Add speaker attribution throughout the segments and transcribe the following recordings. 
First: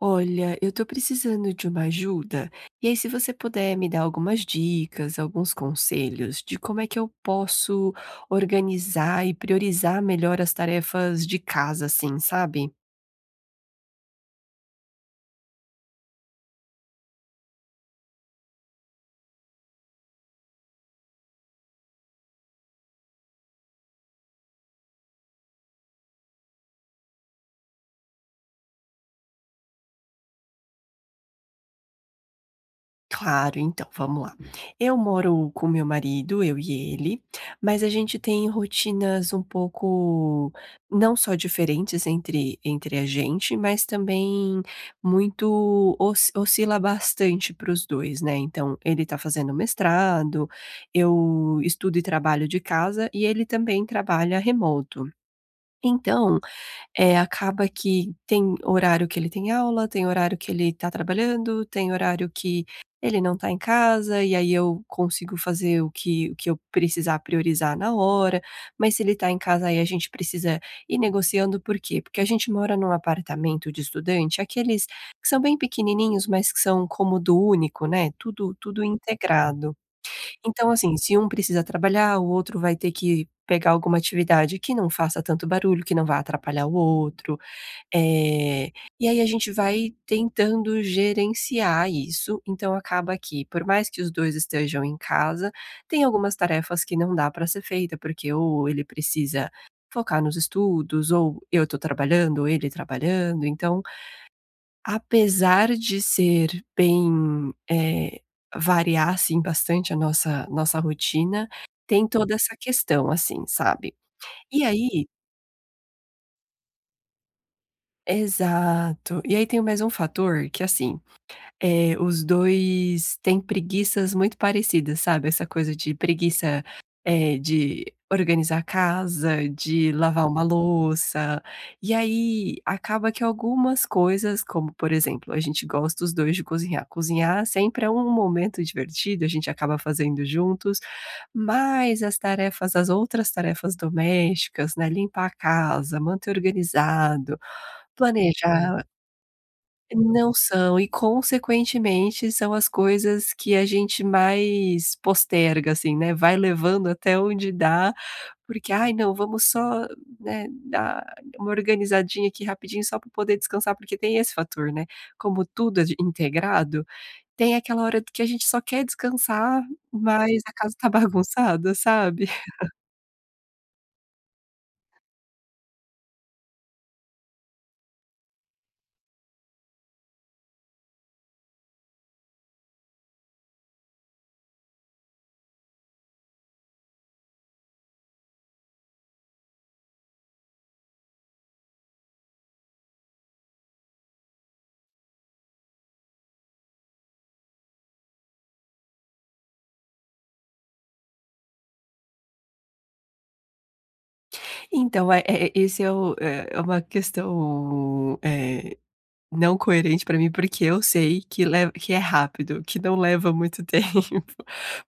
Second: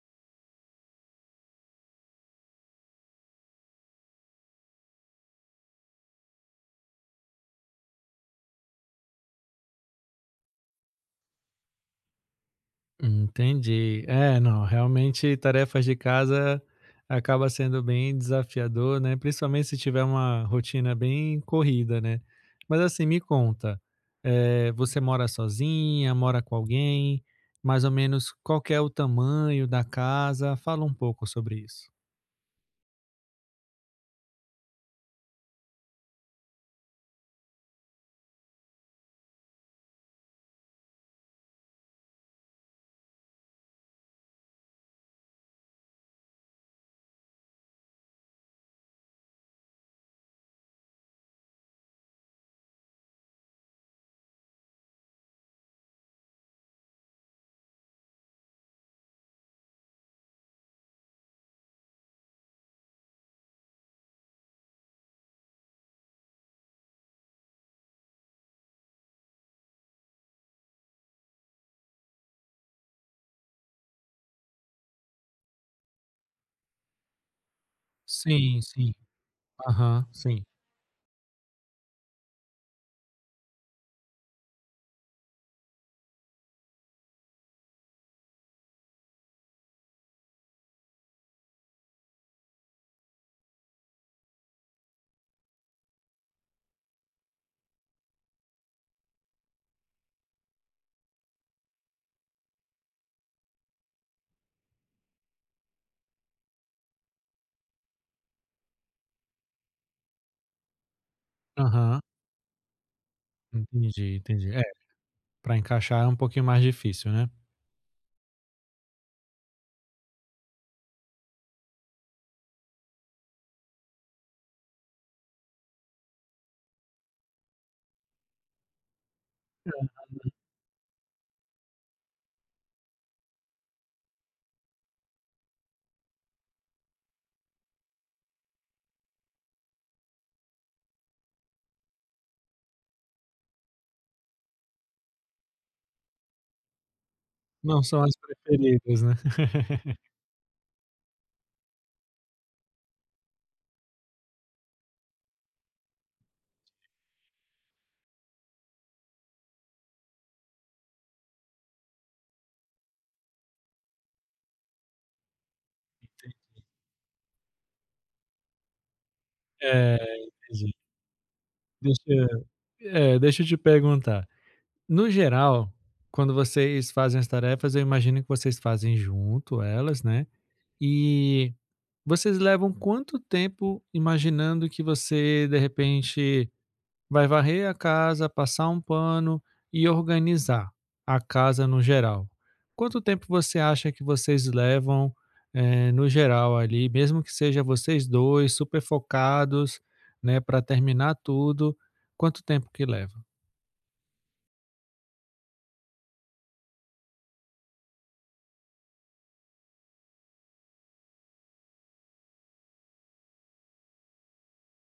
Speaker 1: Olha, eu tô precisando de uma ajuda. E aí, se você puder me dar algumas dicas, alguns conselhos de como é que eu posso organizar e priorizar melhor as tarefas de casa, assim, sabe?
Speaker 2: Entendi. É, não, realmente tarefas de casa acaba sendo bem desafiador, né? Principalmente se tiver uma rotina bem corrida, né? Mas assim, me conta, você mora sozinha, mora com alguém? Mais ou menos qual que é o tamanho da casa? Fala um pouco sobre isso.
Speaker 1: Claro, então, vamos lá. Eu moro com meu marido, eu e ele, mas a gente tem rotinas um pouco não só diferentes entre a gente, mas também muito os oscila bastante para os 2, né. Então, ele está fazendo mestrado, eu estudo e trabalho de casa e ele também trabalha remoto. Então acaba que tem horário que ele tem aula, tem horário que ele tá trabalhando, tem horário que ele não tá em casa, e aí eu consigo fazer o que eu precisar priorizar na hora, mas se ele tá em casa, aí a gente precisa ir negociando, por quê? Porque a gente mora num apartamento de estudante, aqueles que são bem pequenininhos, mas que são cômodo único, né, tudo
Speaker 2: Sim,
Speaker 1: tudo
Speaker 2: sim.
Speaker 1: integrado.
Speaker 2: Aham, sim.
Speaker 1: Então, assim, se um precisa trabalhar, o outro vai ter que pegar alguma atividade que não faça tanto barulho, que não vá atrapalhar o outro, eh, e aí a gente vai tentando gerenciar isso. Então acaba que, por mais que os 2 estejam em casa, tem algumas tarefas que não dá para ser feita, porque ou ele precisa focar nos estudos, ou eu estou trabalhando, ou ele trabalhando, então apesar de ser bem, variar, assim, bastante a nossa rotina,
Speaker 2: Aham.
Speaker 1: tem toda essa questão, assim, sabe.
Speaker 2: Entendi, entendi. É,
Speaker 1: E aí
Speaker 2: pra encaixar é um pouquinho mais difícil, né?
Speaker 1: exato. E aí tem mais um fator que, assim, os 2 têm preguiças muito parecidas, sabe, essa coisa de preguiça, de organizar a casa, de lavar uma louça, e aí acaba que algumas coisas, como por exemplo, a gente gosta os 2 de cozinhar. Cozinhar sempre é um momento divertido, a gente acaba fazendo juntos, mas as outras tarefas domésticas, né, limpar a casa, manter organizado,
Speaker 2: Não são as
Speaker 1: planejar
Speaker 2: preferidas, né?
Speaker 1: não são, e consequentemente são as coisas que a gente mais posterga, assim, né, vai levando até onde dá, porque: "Ai não, vamos só, né, dar uma organizadinha aqui rapidinho só para poder descansar", porque tem esse fator, né, como tudo é de integrado, tem aquela hora d que a gente só quer descansar,
Speaker 2: É,
Speaker 1: mas a
Speaker 2: entendi.
Speaker 1: casa tá bagunçada,
Speaker 2: Deixa
Speaker 1: sabe.
Speaker 2: É, deixa eu te perguntar. No geral, quando vocês fazem as tarefas, eu imagino que vocês fazem junto elas, né? E vocês levam quanto tempo imaginando que você, de repente, vai varrer a casa, passar um pano e organizar a casa no geral? Quanto tempo você acha que vocês levam, no geral ali, mesmo que seja vocês dois super focados, né, para terminar tudo, quanto tempo que leva?
Speaker 1: Então é é esse é o é é uma questão, não coerente pra mim, porque eu sei que leva que é rápido, que não leva muito tempo.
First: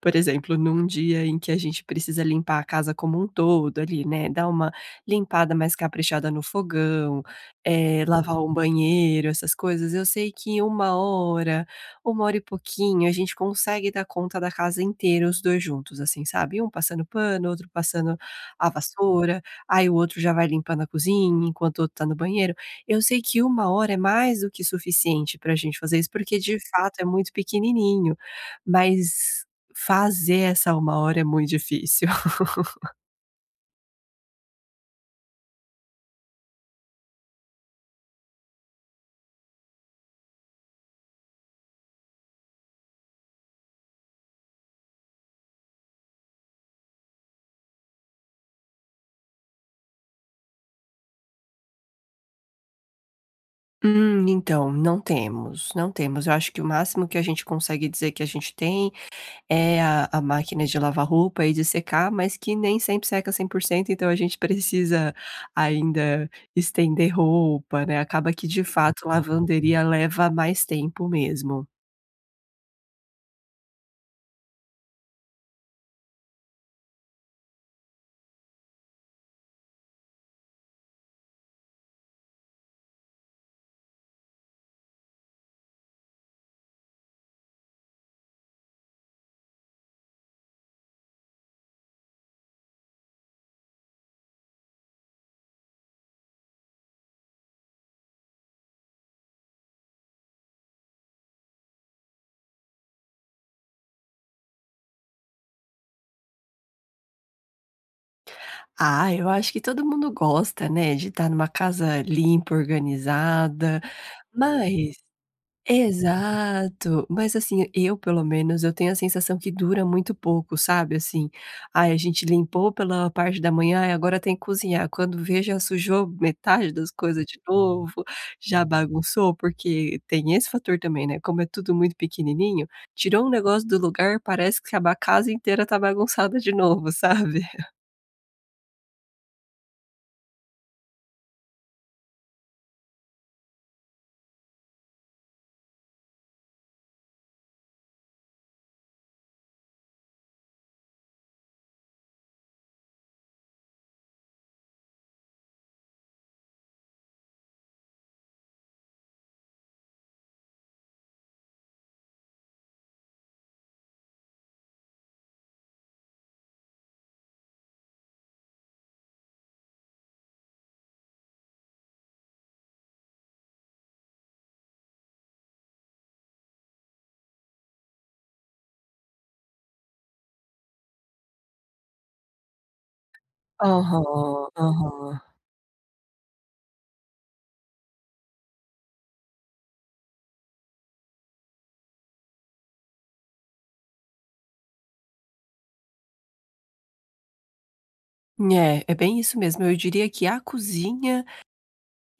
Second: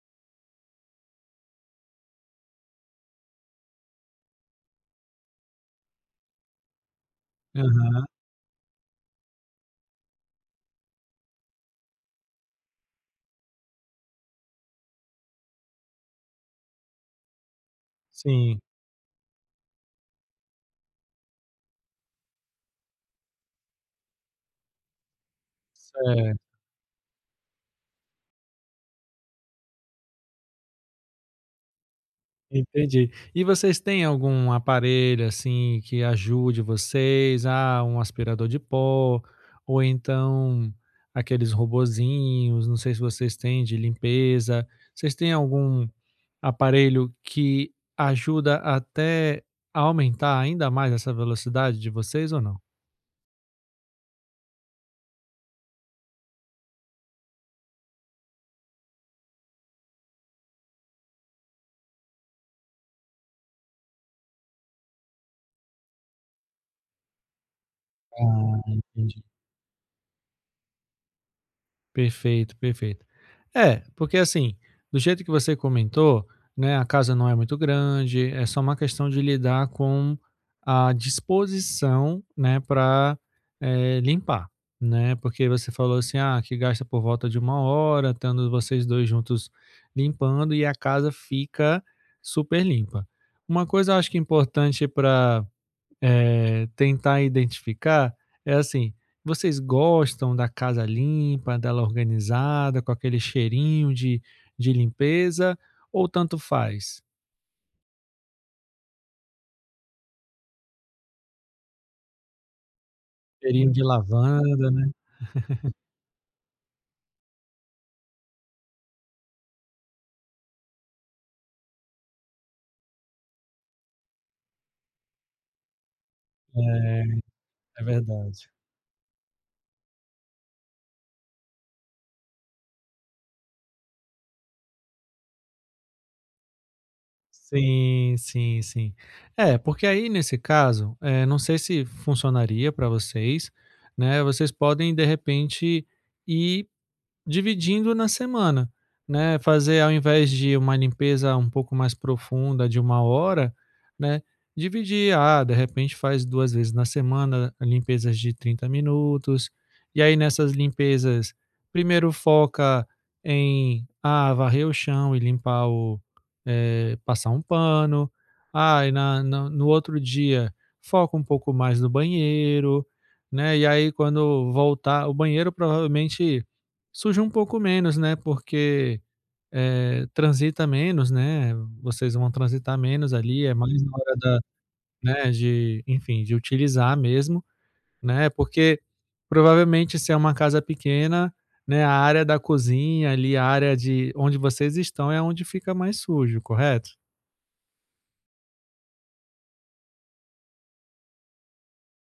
Speaker 1: Por exemplo, num dia em que a gente precisa limpar a casa como um todo ali, né, dar uma limpada mais caprichada no fogão,
Speaker 2: Aham.
Speaker 1: lavar um banheiro, essas coisas, eu sei que em uma hora, 1 hora e pouquinho, a gente consegue dar conta da casa inteira os 2 juntos, assim, sabe, um passando pano, outro passando
Speaker 2: Sim,
Speaker 1: a vassoura, aí o outro já vai limpando a cozinha enquanto o outro tá no banheiro. Eu sei que uma hora é mais do que suficiente pra gente fazer isso, porque
Speaker 2: certo,
Speaker 1: de fato é muito pequenininho, mas fazer essa uma hora é muito difícil.
Speaker 2: entendi. E vocês têm algum aparelho, assim, que ajude vocês? Ah, um aspirador de pó, ou então aqueles robozinhos, não sei se vocês têm de limpeza. Vocês têm algum aparelho que ajuda até a aumentar ainda mais essa velocidade de vocês ou não?
Speaker 1: Então, não temos, não temos. Eu acho que o máximo que a gente consegue dizer que a gente tem é a máquina de lavar roupa e de secar, mas que nem sempre seca 100%, então a gente precisa ainda estender roupa, né, acaba que
Speaker 2: Ah,
Speaker 1: de fato
Speaker 2: entendi.
Speaker 1: lavanderia leva mais tempo mesmo.
Speaker 2: Perfeito, perfeito. É, porque assim, do jeito que você comentou, né, a casa não é muito grande, é só uma questão de lidar com a disposição, né, para limpar, né? Porque você falou assim, ah, que gasta por volta de 1 hora, estando vocês dois juntos limpando e a casa fica super limpa. Uma coisa eu acho que é importante para tentar identificar é assim: vocês gostam da casa limpa, dela organizada, com aquele cheirinho de limpeza ou tanto faz?
Speaker 1: Ah, eu acho que todo mundo gosta, né, de estar numa casa limpa,
Speaker 2: Cheirinho
Speaker 1: organizada,
Speaker 2: de lavanda, né?
Speaker 1: mas exato, mas assim, eu pelo menos, eu tenho a sensação que dura muito pouco, sabe, assim, ai a gente limpou pela parte da manhã e agora tem que cozinhar, quando vê já sujou metade das
Speaker 2: É,
Speaker 1: coisas de
Speaker 2: é
Speaker 1: novo,
Speaker 2: verdade.
Speaker 1: já bagunçou, porque tem esse fator também, né, como é tudo muito pequenininho, tirou um negócio do lugar, parece que a ba casa inteira tá bagunçada de novo, sabe.
Speaker 2: Sim, sim, sim. É, porque aí nesse caso, não sei se funcionaria para vocês, né, vocês podem de repente ir dividindo na semana, né, fazer ao invés de uma limpeza um pouco mais profunda de 1 hora, né, dividir, ah, de repente faz 2 vezes na semana, limpezas de 30 minutos, e aí nessas limpezas, primeiro foca em, ah, varrer o chão e passar um pano, ah, e na na no outro dia foca um pouco mais no banheiro, né, e aí quando voltar o banheiro provavelmente suja um pouco menos, né, porque, transita menos, né, vocês vão transitar menos ali, é mais na hora da
Speaker 1: Aham, aham.
Speaker 2: né, de, enfim, de utilizar mesmo, né, porque provavelmente se é uma casa pequena, né, a área da cozinha ali, a área de onde vocês estão é onde fica mais sujo, correto?
Speaker 1: É, é bem isso mesmo. Eu diria que a cozinha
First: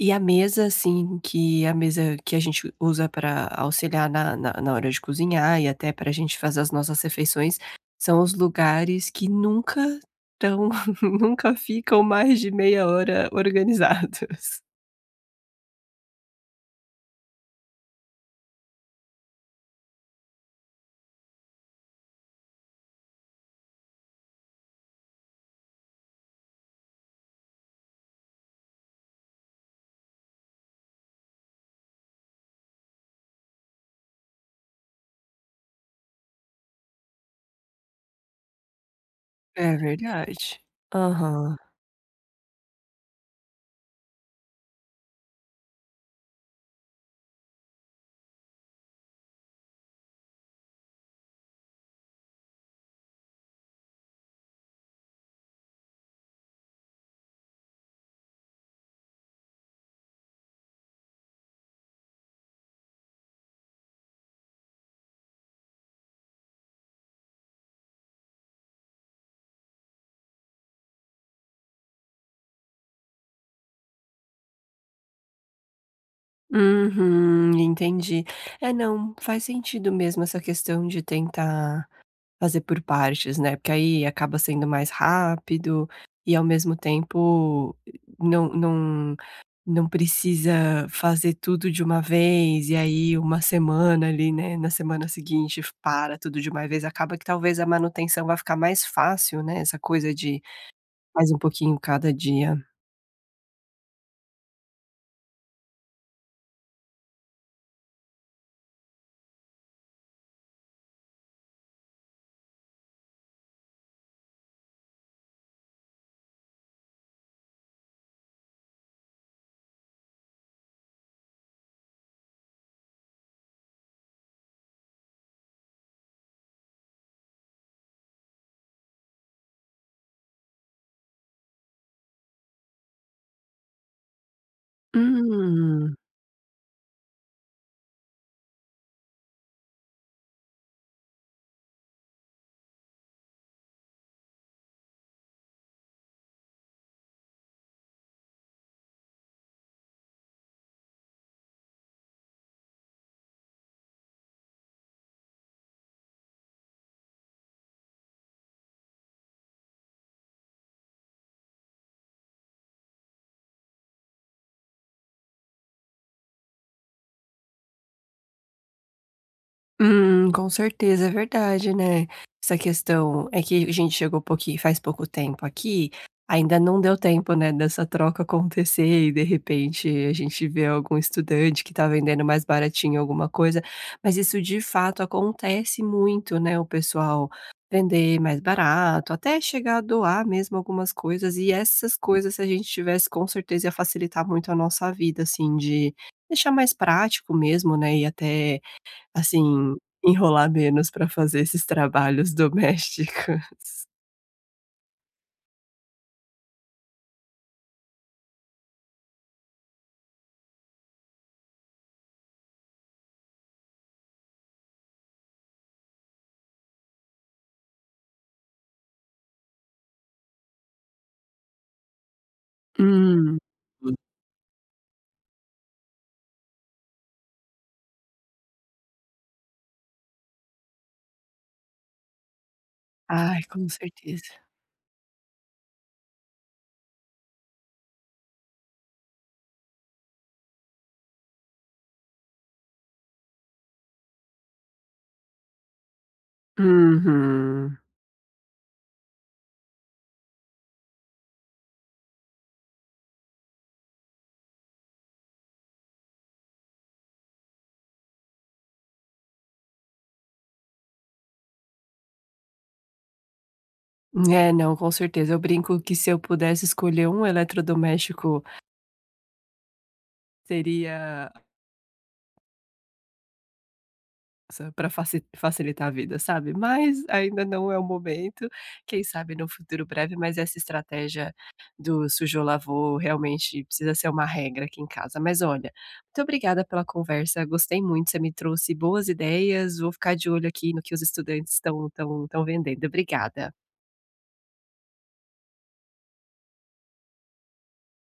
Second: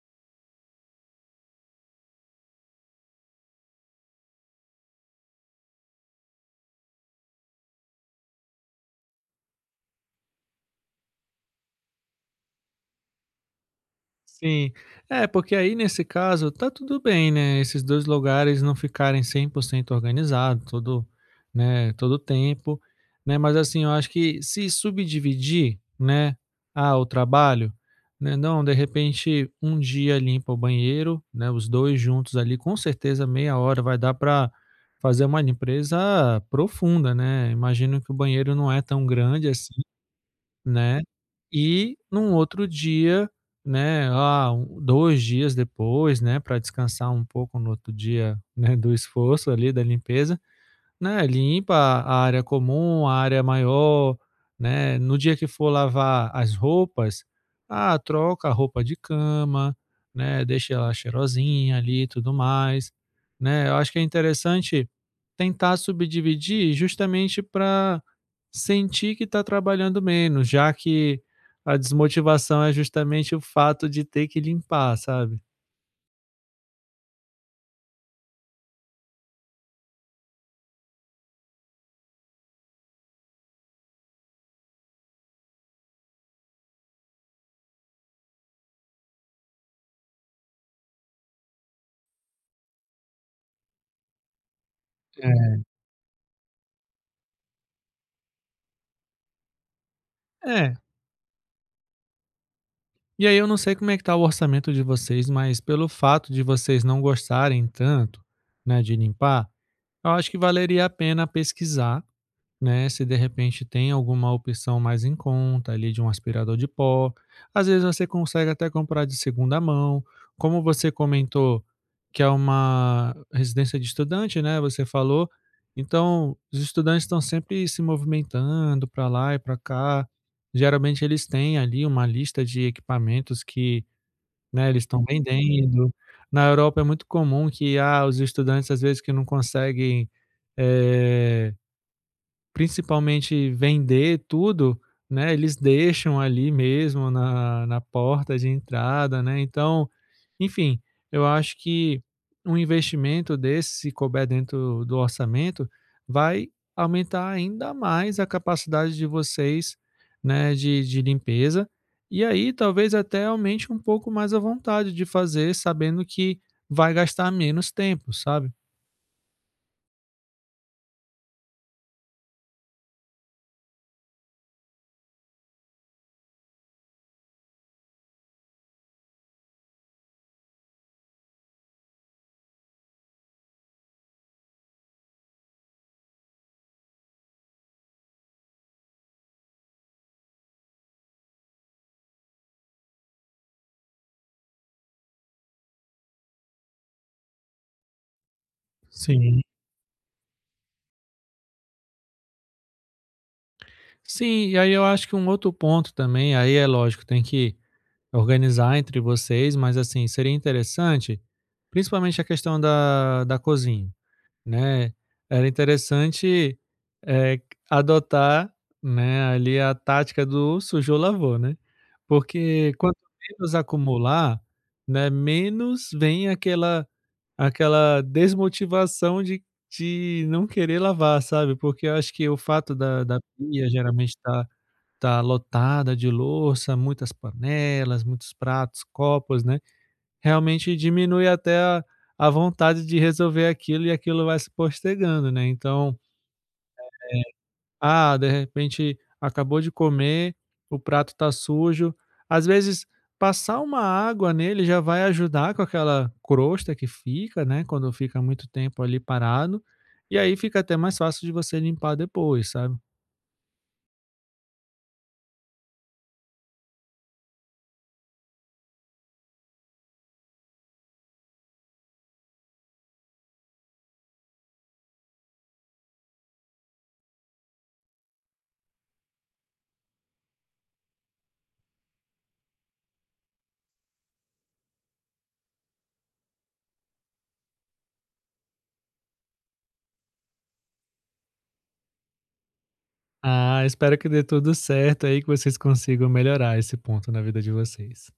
Speaker 1: e a mesa, assim, que a mesa que a gente usa para auxiliar na hora de cozinhar e até para a gente fazer as nossas refeições, são os lugares que nunca tão nunca ficam mais de meia hora organizados.
Speaker 2: Sim. É, porque aí nesse caso tá tudo bem, né, esses 2 lugares não ficarem 100% organizado todo, né, todo o tempo, né, mas assim, eu acho que se subdividir, né, ah, o trabalho, né, não, de repente um dia limpa o banheiro, né, os 2 juntos ali, com certeza meia hora vai dar para fazer uma limpeza profunda, né, imagino que o banheiro não é tão grande assim
Speaker 1: É verdade.
Speaker 2: né,
Speaker 1: Aham.
Speaker 2: e num outro dia, né, 2 dias depois, né, para descansar um pouco no outro dia, né, do esforço ali da limpeza, né, limpa a área comum, a área maior, né, no dia que for lavar as roupas, ah, troca a roupa de cama, né, deixa ela cheirosinha ali e tudo mais, né. Eu acho que é interessante tentar subdividir justamente para sentir que está trabalhando menos, já que a desmotivação é justamente o fato de ter que limpar, sabe.
Speaker 1: Uhum, entendi. É, não, faz sentido mesmo essa questão de tentar fazer por partes, né, porque aí acaba sendo mais rápido e ao mesmo tempo não não não precisa fazer tudo de uma vez, e aí uma semana ali, né, na semana
Speaker 2: É.
Speaker 1: seguinte para tudo de uma vez, acaba que talvez a manutenção vai ficar mais fácil, né, essa coisa de
Speaker 2: É.
Speaker 1: mais um pouquinho cada dia.
Speaker 2: E aí eu não sei como é que tá o orçamento de vocês, mas pelo fato de vocês não gostarem tanto, né, de limpar, eu acho que valeria a pena pesquisar né, se de repente tem alguma opção mais em conta ali de um aspirador de pó. Às vezes você consegue até comprar de segunda mão. Como você comentou que é uma residência de estudante, né, você falou, então os estudantes estão sempre se movimentando para lá e para cá. Geralmente eles têm ali uma lista de equipamentos que, né, eles estão vendendo.
Speaker 1: Hum.
Speaker 2: Na Europa é muito comum que ah, os estudantes às vezes que não conseguem, eh, principalmente vender tudo, né, eles deixam ali mesmo na porta de entrada, né, então, enfim, eu acho que um investimento desse, se couber dentro do orçamento, vai aumentar ainda mais a capacidade de vocês, né, de limpeza, e aí talvez até aumente um pouco mais a vontade de fazer, sabendo que vai gastar menos tempo, sabe?
Speaker 1: Com certeza, é verdade, né. Essa questão é que a gente chegou pouqui faz pouco tempo aqui, ainda não deu tempo, né, dessa troca acontecer e de repente a gente vê algum estudante que tá vendendo mais baratinho alguma coisa, mas isso de fato acontece muito, né, o pessoal vender mais barato, até chegar a doar mesmo algumas coisas e essas coisas se a gente tivesse com certeza ia facilitar muito a nossa vida, assim, de deixar mais prático mesmo, né, e até
Speaker 2: Sim.
Speaker 1: assim, enrolar menos para fazer esses trabalhos domésticos.
Speaker 2: Sim, e aí eu acho que um outro ponto também, aí é lógico, tem que organizar entre vocês, mas assim, seria interessante, principalmente a questão da cozinha, né? Era interessante eh, adotar, né, ali a tática do sujou, lavou, né? Porque quanto
Speaker 1: Hum.
Speaker 2: menos acumular, né, menos vem aquela desmotivação de não querer lavar, sabe? Porque eu acho que o fato da
Speaker 1: Ai, com
Speaker 2: pia geralmente
Speaker 1: certeza.
Speaker 2: estar tá lotada de louça, muitas panelas, muitos pratos, copos, né, realmente diminui até a vontade de resolver aquilo e aquilo vai se postergando, né. Então,
Speaker 1: Uhum.
Speaker 2: ah, de repente acabou de comer, o prato tá sujo, às vezes passar uma água nele já vai ajudar com aquela crosta que fica, né, quando fica muito tempo ali parado, e aí fica até mais fácil de você limpar depois, sabe.
Speaker 1: É, não, com certeza. Eu brinco que se eu pudesse escolher um eletrodoméstico, seria para facilitar a vida, sabe. Mas ainda não é o momento, quem sabe no futuro breve, mas essa estratégia do sujou, lavou realmente precisa ser uma regra aqui em casa. Mas olha, muito obrigada pela conversa, gostei muito, você me trouxe boas ideias, vou ficar de olho aqui no que os estudantes estão vendendo.
Speaker 2: Ah,
Speaker 1: Obrigada.
Speaker 2: espero que dê tudo certo aí, que vocês consigam melhorar esse ponto na vida de vocês.